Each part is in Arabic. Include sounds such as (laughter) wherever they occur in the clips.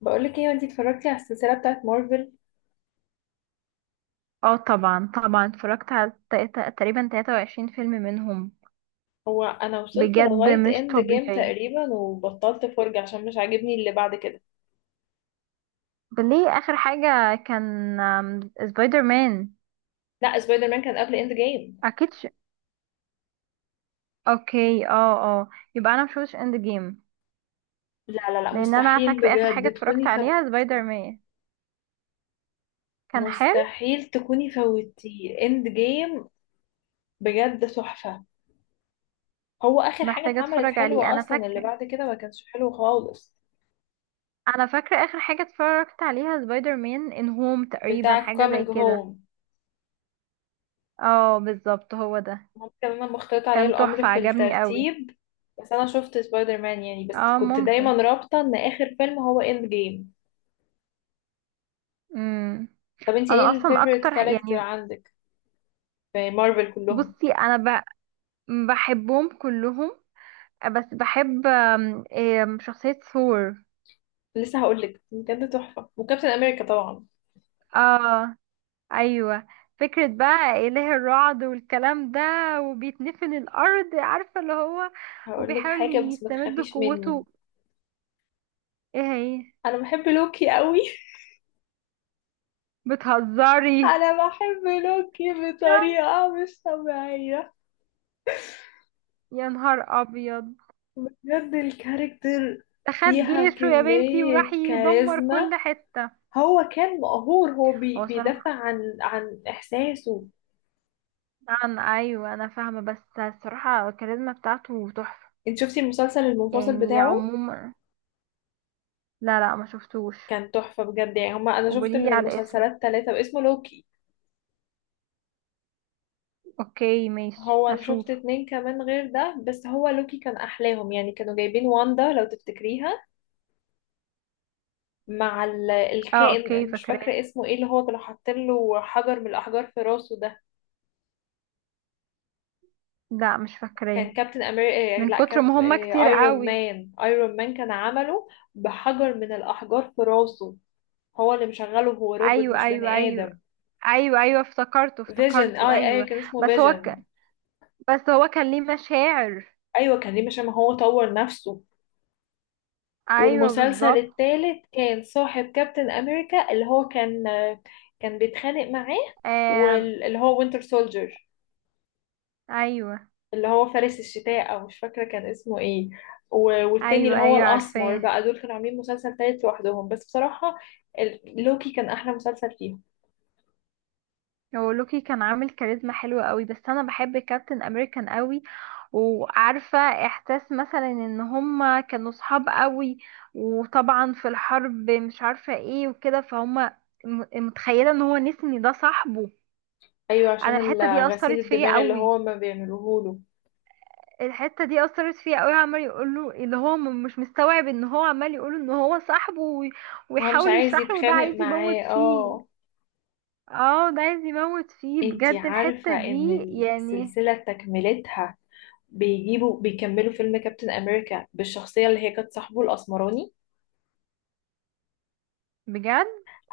بقولك ايه انتي اتفرجتي على السلسلة بتاعت مارفل؟ اه طبعا اتفرجت على تقريبا 23 فيلم منهم. هو انا وصلت بجد لغاية مش اند جيم طبيعي. تقريبا وبطلت فرجة عشان مش عاجبني اللي بعد كده. ليه اخر حاجة كان سبايدر مان. لا، سبايدر مان كان قبل اند جيم. اكيد ش... اوكي، اه. يبقى انا مشوفتش اند جيم، لا لا لا، لان انا مستحيل فاكرة اخر حاجة بجد اتفرجت تكوني عليها فوتي. سبايدر مان. كان حلو. مستحيل تكوني فوتي اند جيم، بجد تحفة. هو اخر حاجة محتاجة اتعملت اتفرج عليه. حلوة انا اصلا، اللي فاكرة، بعد كده ما كانش حلو خالص. انا فاكرة اخر حاجة اتفرجت عليها سبايدر مان ان هوم، تقريبا بتاع حاجة زي كومينج كده. هوم. اه بالظبط هو ده. ممكن انا مختلط عليا كان الامر تحفة، في عجبني قوي. الترتيب، بس انا شفت سبايدر مان يعني، بس اه كنت دايما ممكن. رابطه ان اخر فيلم هو اند جيم. مم. طب انتي ايه انا اصلا الفيفوريت اكتر، كاركتر يعني عندك في مارفل كلهم؟ بصي انا ب- بحبهم كلهم، بس بحب آم، آم، شخصية ثور. لسه هقولك، بجد تحفه، وكابتن امريكا طبعا. اه، ايوه. فكرة بقى اله الرعد والكلام ده، وبيتنفن الارض، عارفة اللي هو هقولك وبيحاول حاجه بس ما يستمد تخافيش مني، قوته. ايه هي؟ انا بحب لوكي قوي. (laughs) بتهزري؟ انا بحب لوكي يا، بطريقه مش طبيعيه، يا نهار ابيض، بجد الكاركتر ده خد فيها جيشه يا بنتي كميه وراح يدمر كاريزما. كل حتة. هو كان مقهور، هو هو صراحة بيدافع عن احساسه. عن ايوه، انا فاهمة، بس الصراحة الكاريزما بتاعته تحفة انت شفتي المسلسل المنفصل يعني بتاعه؟ عموما. لا لا، ما شفتوش. كان تحفة بجد، يعني هما انا شفت وبلي من على الاسم. المسلسلات ثلاثة واسمه لوكي. اوكي ماشي، هو انا هشوف. شفت اتنين كمان غير ده، بس هو لوكي كان احلاهم يعني. كانوا جايبين واندا، لو تفتكريها، مع اه اوكي، الكائن مش فاكراه. فاكرة اسمه ايه، اللي هو كانوا حاطين له حجر من الاحجار في راسه ده. لا مش فاكراه. كان كابتن امريكا، من لا كتر كاب، ما هما كتير ايرون قوي. مان، ايرون مان كان عمله بحجر من الاحجار في راسه. هو اللي مشغله، هو روبوت ايوه مش ايوه بني ايوه، آدم. ايوه ايوه، افتكرته فيجن، اه افتكرته، ايوه ايوه. كان اسمه بس هو ك... فيجن. بس هو كان ليه مشاعر. ايوه كان ليه، عشان ما هو طور نفسه. ايوه والمسلسل بالظبط. التالت كان صاحب كابتن امريكا، اللي هو كان بيتخانق معاه، آم... واللي هو وينتر سولجر، ايوه اللي هو فارس الشتاء او مش فاكره كان اسمه ايه. والتاني اللي ايوه هو ايوه، الاسمر عارفاه. بقى، دول كانوا عاملين مسلسل تالت لوحدهم. بس بصراحه لوكي كان احلى مسلسل فيهم. هو لوكي كان عامل كاريزما حلوة قوي، بس انا بحب كابتن امريكان قوي. وعارفة احساس مثلا ان هما كانوا صحاب قوي، وطبعا في الحرب، مش عارفة ايه وكده، فهما متخيلة ان هو نسني ده صاحبه. ايوه انا عشان الحتة دي غسيل اثرت فيا الدماغ اللي هو قوي. ما بيعملوهوله. الحتة دي اثرت فيا قوي، عمال يقول له اللي هو مش مستوعب ان هو عمال يقول ان هو صاحبه ما هو مش ويحاول عايز يشرح له، ده يتخانق عايز يموت معاه، فيه. اه. اه، ده عايز يموت فيه انتي بجد. عارفة الحتة ان دي يعني السلسلة تكملتها بيجيبوا، بيكملوا فيلم كابتن امريكا بالشخصية اللي هي كانت صاحبه الاسمراني. بجد.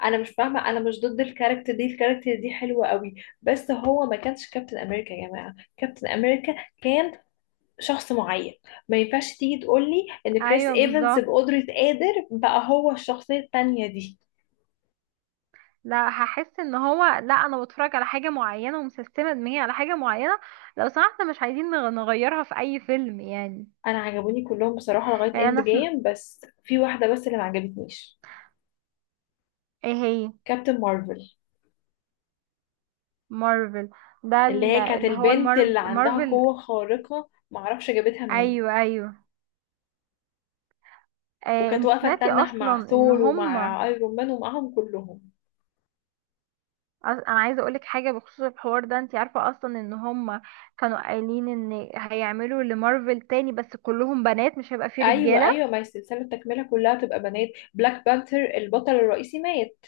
انا مش فاهمة، انا مش ضد الكاركتر دي، الكاركتر دي حلوة قوي. بس هو ما كانش كابتن امريكا يا جماعة، كابتن امريكا كان شخص معين، ما ينفعش تيجي تقولي ان كريس ايوه ايفنس بالظبط. بقدرة قادر بقى هو الشخصية التانية دي. لا، هحس ان هو، لا انا بتفرج على حاجه معينه ومسستمه دماغي على حاجه معينه، لو سمحت مش عايزين نغيرها في اي فيلم يعني. انا عجبوني كلهم بصراحة لغاية يعني اند انا سم... جيم، بس في واحدة بس اللي ما عجبتنيش. ايه هي؟ كابتن مارفل، مارفل. ده اللي هي كانت اللي هو البنت اللي عندها مارفل. قوة خارقة معرفش جابتها منين، ايوه ايوه. آه، وكانت انت واقفة سمعتي تتنح اصلا مع ان ثور هم، ومع ايرون مان ومعهم كلهم. انا عايزه اقولك حاجه بخصوص الحوار ده، انت عارفه اصلا ان هم كانوا قايلين ان هيعملوا لمارفل تاني بس كلهم بنات، مش هيبقى فيه ايوه رجاله. ايوه، ما هي السلسلة التكملة كلها تبقى بنات. بلاك بانثر البطل الرئيسي مات،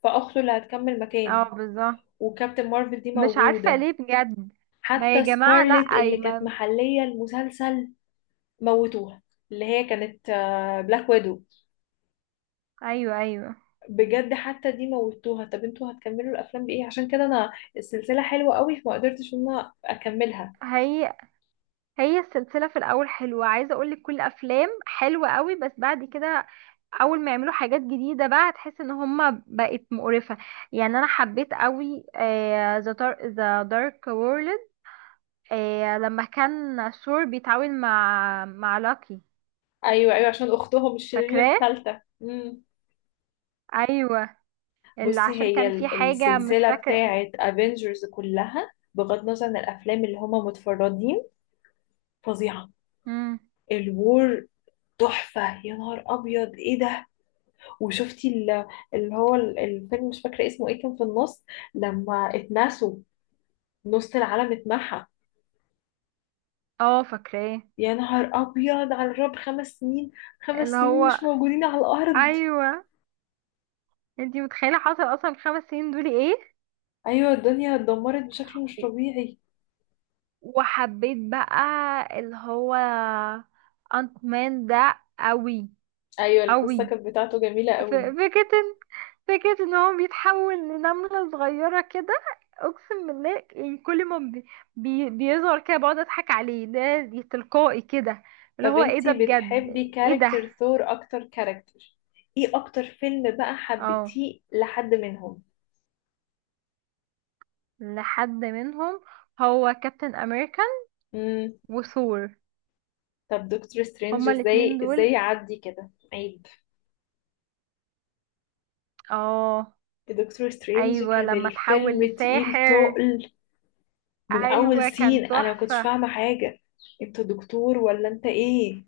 فاخته اللي هتكمل اه مكانه. بالظبط. وكابتن مارفل دي مش عارفة موجودة. ليه بجد. ما يا حتى جماعة، لا سكارلت أي اللي كانت ما. محلية المسلسل موتوها، اللي هي كانت بلاك ويدو، أيوه أيوه. بجد حتى دي موتوها. طب انتوا هتكملوا الافلام بايه؟ عشان كده انا السلسله حلوه قوي فما قدرتش ان انا اكملها. هي هي السلسلة في الأول حلوة، عايزة أقولك كل أفلام حلوة قوي، بس بعد كده أول ما يعملوا حاجات جديدة بقى هتحس إن هما بقت مقرفة. يعني أنا حبيت قوي ذا ذا دارك وورلد لما كان ثور بيتعاون مع لاكي. ايوه ايوه عشان اختهم الشريره فاكراه. الثالثه. أيوه، اللي بصي، عشان هي كان في حاجة مش السلسله فاكرة. بتاعه افنجرز كلها بغض النظر عن الافلام اللي هما متفردين فظيعه. مم. الوور تحفه، يا نهار ابيض ايه ده! وشفتي اللي هو الفيلم مش فاكره اسمه ايه كان في النص، لما اتنسوا، نص العالم اتمحى. اه فاكراه. يا نهار أبيض، على الرب 5 سنين، خمس اللي سنين مش هو، موجودين على الأرض. أيوه. انتي متخيلة حصل اصلا في ال 5 سنين دول ايه؟ أيوة الدنيا اتدمرت بشكل مش طبيعي. وحبيت بقى اللي هو انت مان ده قوي، أيوة القصة قوي. كانت بتاعته جميلة ف- قوي. فكرة ان- فكرة ان هو بيتحول لنملة صغيرة كده، اقسم بالله، يعني كل ما بيظهر كده بقعد اضحك عليه، ده دي تلقائي كده اللي طب هو ايه ده انتي بجد. بتحبي ايه ده؟ كاركتر ثور أكتر كاركتر؟ ايه أكتر فيلم بقى اه، حبيتيه لحد منهم؟ لحد منهم، هو كابتن امريكان مم. وثور، طب دكتور سترينج، هما الاتنين ازاي ازاي دول. يعدي كده عيب. اه. دكتور سترينج ايوه، كان لما الفيلم تحول تقيل لساحر. تقل، من أول ايوه سين كان أنا مكنتش تحفه. فاهمة حاجة. انت دكتور ولا انت ايه؟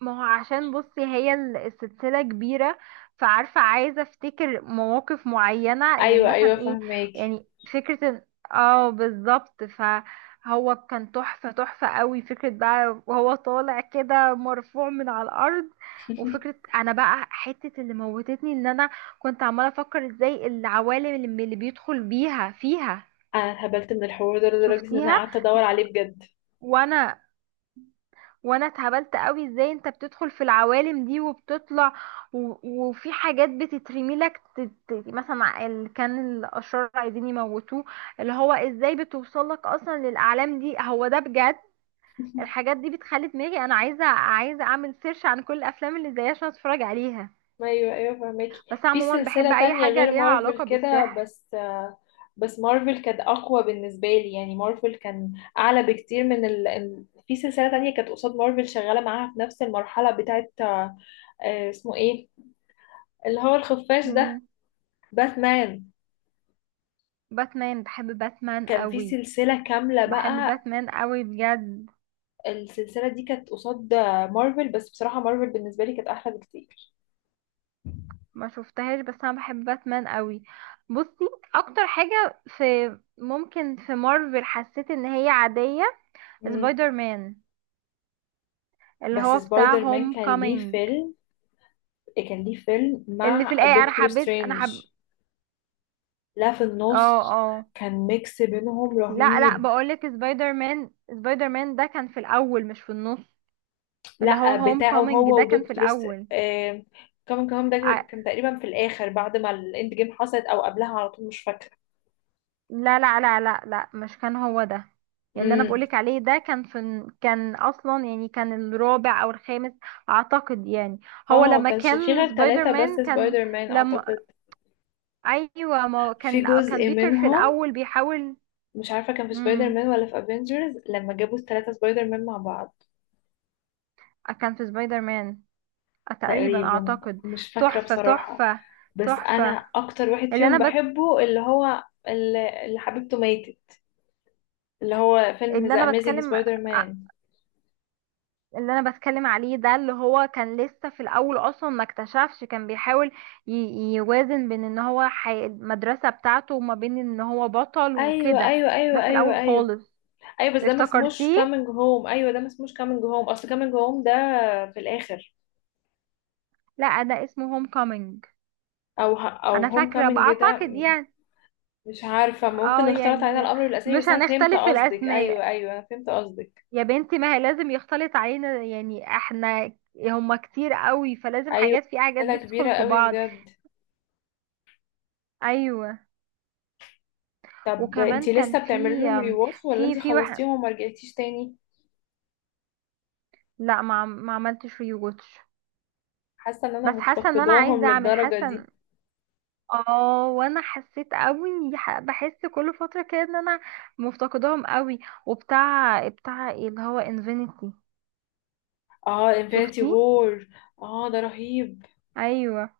ما هو عشان بصي هي السلسله كبيره، فعارفه عايزه افتكر مواقف معينه، يعني ايوه مثلا ايوه ايه فهماكي. يعني. فكره إن- اه بالظبط، فهو كان تحفه، تحفه قوي. فكره بقى وهو طالع كده مرفوع من على الارض، وفكرة (laughs) انا بقى حتة اللي موتتني ان انا كنت عمالة افكر ازاي العوالم اللي اللي بيدخل بيها فيها. انا اتهبلت من الحوار ده لدرجه ان انا شفتيها؟ قعدت ادور عليه بجد. وانا، وانا اتهبلت قوي، ازاي انت بتدخل في العوالم دي وبتطلع، وفي حاجات بتترمي لك، مثلا اللي كان الاشرار عايزين يموتوه، اللي هو ازاي بتوصل لك اصلا للاعلام دي، هو ده بجد. (laughs) الحاجات دي بتخلي دماغي انا عايزه اعمل سيرش عن كل الافلام اللي زيها عشان اتفرج عليها. ايوه ايوه بس فهماكي في عموما سلسله بحب اي تانية حاجه غير ليها مارفل علاقه كده، بالسحر. بس بس مارفل كانت اقوى بالنسبه لي يعني. مارفل كان اعلى بكتير من في سلسله تانية كانت قصاد مارفل شغاله معاها في نفس المرحله بتاعت اسمه ايه اللي هو الخفاش ده؟ مين؟ باتمان. باتمان؟ بحب باتمان كان في قوي. سلسله كامله بحب بقى. باتمان قوي بجد. السلسله دي كانت قصاد مارفل، بس بصراحه مارفل بالنسبه لي كانت احلى بكتير. ما شفتهاش، بس انا بحب باتمان قوي. بصي، اكتر حاجه في، ممكن في مارفل حسيت ان هي عاديه، سبايدر مان اللي بس هو بتاع سبايدر مان هوم كان ليه كومينج. فيلم، كان ليه فيلم اللي في مع الايه، انا دكتور حبيت، انا حب. سترينج. لا في اه النص. اه. كان ميكس بينهم لا لا، رهيب. بقولك سبايدر مان، سبايدر مان ده كان في الاول مش في النص. اللي هو لا هوم بتاعه كومينج هو ده كان في ودكتور الاول. آه... كمان كمان ده كان تقريبا في الاخر بعد ما الاند جيم حصلت او قبلها على طول مش فاكره. لا لا لا لا لا، مش كان هو ده. اللي انا امم، بقولك عليه ده كان في، كان اصلا يعني كان الرابع او الخامس اعتقد يعني. هو اه ما لما كانش في كان غير سبايدر ثلاثة بس مان كان، سبايدر مان لما، اعتقد. ايوه ما هو في كان كان جزء بيتر في منهم الاول بيحاول. مش عارفة كان في سبايدر امم. مان ولا في افنجرز لما جابوا الثلاثة سبايدر مان مع بعض. كان في سبايدر مان تقريبا تقريبا، اعتقد. مش فاكرة تحفة، بصراحة. تحفة، بس تحفة. انا اكتر واحد اللي فيهم انا بت... بحبه اللي هو اللي حبيبته ماتت، اللي هو فيلم اللي ذا انا اميزنج بتكلم سبايدر مان. اللي انا بتكلم عليه ده، اللي هو كان لسه في الاول، اصلا ما اكتشفش، كان بيحاول يوازن بين ان هو المدرسة بتاعته وما بين ان هو بطل ايوه وكده. ايوه ده ايوه في ايوه الاول ايوه. خالص. ايوه بس ده ما اسموش افتكرتيه. كامينج هوم، ايوه ده ما اسموش كامينج هوم، اصل كامينج هوم ده في الاخر. لا، ده اسمه هوم كومينج. او او انا هوم فاكرة بقى كامينج ده اعتقد يعني. مش عارفه، ممكن اه اختلط علينا يعني الامر والاسامي، مش بس انا فهمت هنختلف في قصدك ايوه الاسماء ايوه انا فهمت قصدك. يا بنتي، ما هي لازم يختلط علينا، يعني احنا هما كتير قوي، فلازم ايوه حاجات في حاجات سلسله بتدخل كبيره في قوي بعض. بجد. ايوه. طب وكمان انتي كان لسه بتعملي في، لهم ريواتش ولا في انتي في واحد. خلصتيهم وما رجعتيش تاني؟ لا، ما عملتش ريوتش. حاسه ان انا بس حاسه ان انا مفتقداهم عايزه اعمل، للدرجه دي. اه وانا حسيت قوي، بحس كل فتره كده ان انا مفتقداهم قوي. وبتاع ايه اللي هو انفينيتي؟ اه انفينيتي شفتيه؟ وور. اه ده رهيب. ايوه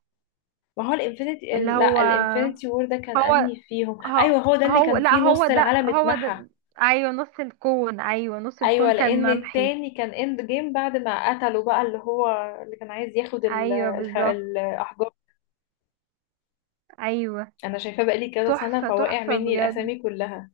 ما هو الانفينيتي، اللي هو. لا الانفينيتي وور ده كان هو انهي فيهم؟ هو, ايوه هو ده اللي هو كان لا، فيه هو نص ده، العالم هو اتمحى. ده. ايوه نص الكون، ايوه نص ايوه الكون كان لان ممحي. التاني كان اند جيم، بعد ما قتله بقى اللي هو اللي كان عايز ياخد ايوه بالظبط. الاحجار. ايوه. انا شايفاه بقالي كذا سنه تحفه، فواقع تحفه مني بجد. الاسامي كلها.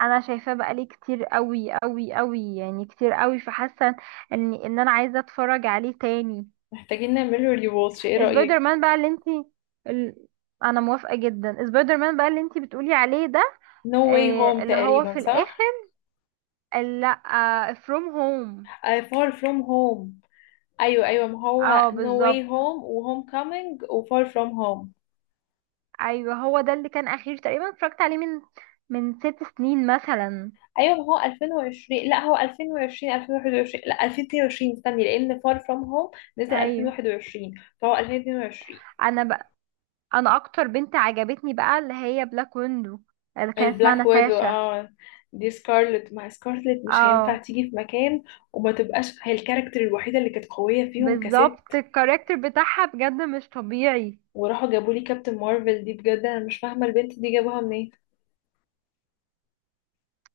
انا شايفاه بقالي كتير قوي قوي قوي، يعني كتير قوي، فحاسه ان انا عايزه اتفرج عليه تاني. محتاجين نعمله ريواتش، ايه سبايدر رايك؟ مان بقى اللي انتي، ال... انا موافقه جدا، سبايدر مان بقى اللي انتي بتقولي عليه ده. نو واي آه هوم اللي هو تقريبا، في الاخر، صح؟ لا فروم هوم. Far from home. ايوه ايوه، ما هو اه No Way بالظبط. Home و Homecoming و Far From Home. ايوه هو ده اللي كان اخير، تقريبا اتفرجت عليه من، من 6 سنين مثلا. ايوه ما هو 2020، لا هو 2020 2021، لا 2022 استني لان Far From Home نزل ايوه. 2021 فهو 2022. انا بقى، انا اكتر بنت عجبتني بقى اللي هي بلاك ويندو، اللي كان اسمها البلاك ويدو، ناتاشا. اه دي سكارلت، مع سكارلت مش هينفع اه تيجي في مكان وما تبقاش هي الكاركتر الوحيدة اللي كانت قوية فيهم بالظبط، كست. الكاركتر بتاعها بجد مش طبيعي. وراحوا جابوا لي كابتن مارفل دي، بجد انا مش فاهمة البنت دي جابوها منين.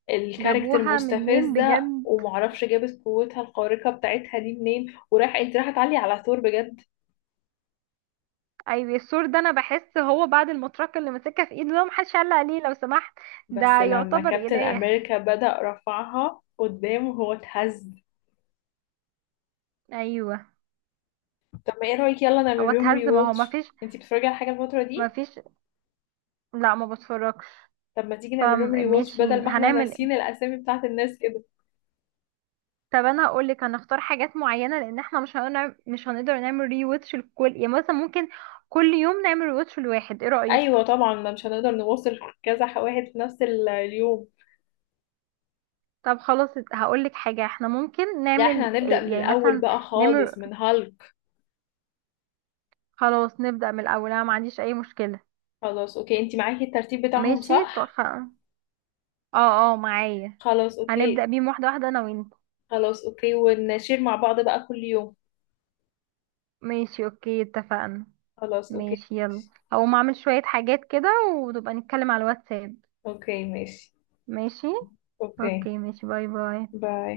الكاركتر جابوها منين مستفزة بجد. ومعرفش جابت قوتها الخارقة بتاعتها دي منين، وراح انت راح تعلي على ثور؟ بجد. ايوه السور ده، انا بحس هو بعد المطرقه اللي ماسكها في ايده ده، محدش علق عليه لو سمحت. ده بس لما يعتبر كابتن اله. امريكا بدأ رفعها قدامه هو اتهز. ايوه. طب ما ايه رأيك يلا هو نعمل لهم ري اتهز. ما هو واتش؟ مفيش، انتي بتتفرجي على حاجة الفترة دي؟ مفيش. لا ما بتفرجش. طب ما تيجي نعمل لهم ري واتش فماشي بدل ما احنا هنعمل إيه؟ ناسيين الاسامي بتاعت الناس كده. طب انا هقول لك، هنختار حاجات معينه، لان احنا مش هنقدر، مش هنقدر نعمل ري واتش لكل، يعني مثلا ممكن كل يوم نعمل ري واتش لواحد، ايه رايك؟ ايوه طبعا، ما مش هنقدر نوصل كذا واحد في نفس اليوم. طب خلاص هقول لك حاجة، احنا ممكن لا احنا نعمل هنبدأ إيه؟ من يعني الاول مثلا بقى نعمل، خالص من هالك. خلاص نبدأ من الأول، انا ما عنديش أي مشكلة. خلاص اوكي، انتي معاكي الترتيب بتاعهم ماشي، صح؟ اه اه معايا. خلاص هنبدأ اوكي. بيهم واحدة واحدة انا وانت. خلاص اوكي ونشير مع بعض بقى كل يوم. ماشي اوكي، اتفقنا. خلاص اوكي ماشي يلا، ماشي. هقوم اعمل شوية حاجات كده ونبقى نتكلم على الواتساب. اوكي ماشي ماشي. اوكي. اوكي ماشي، باي باي. باي.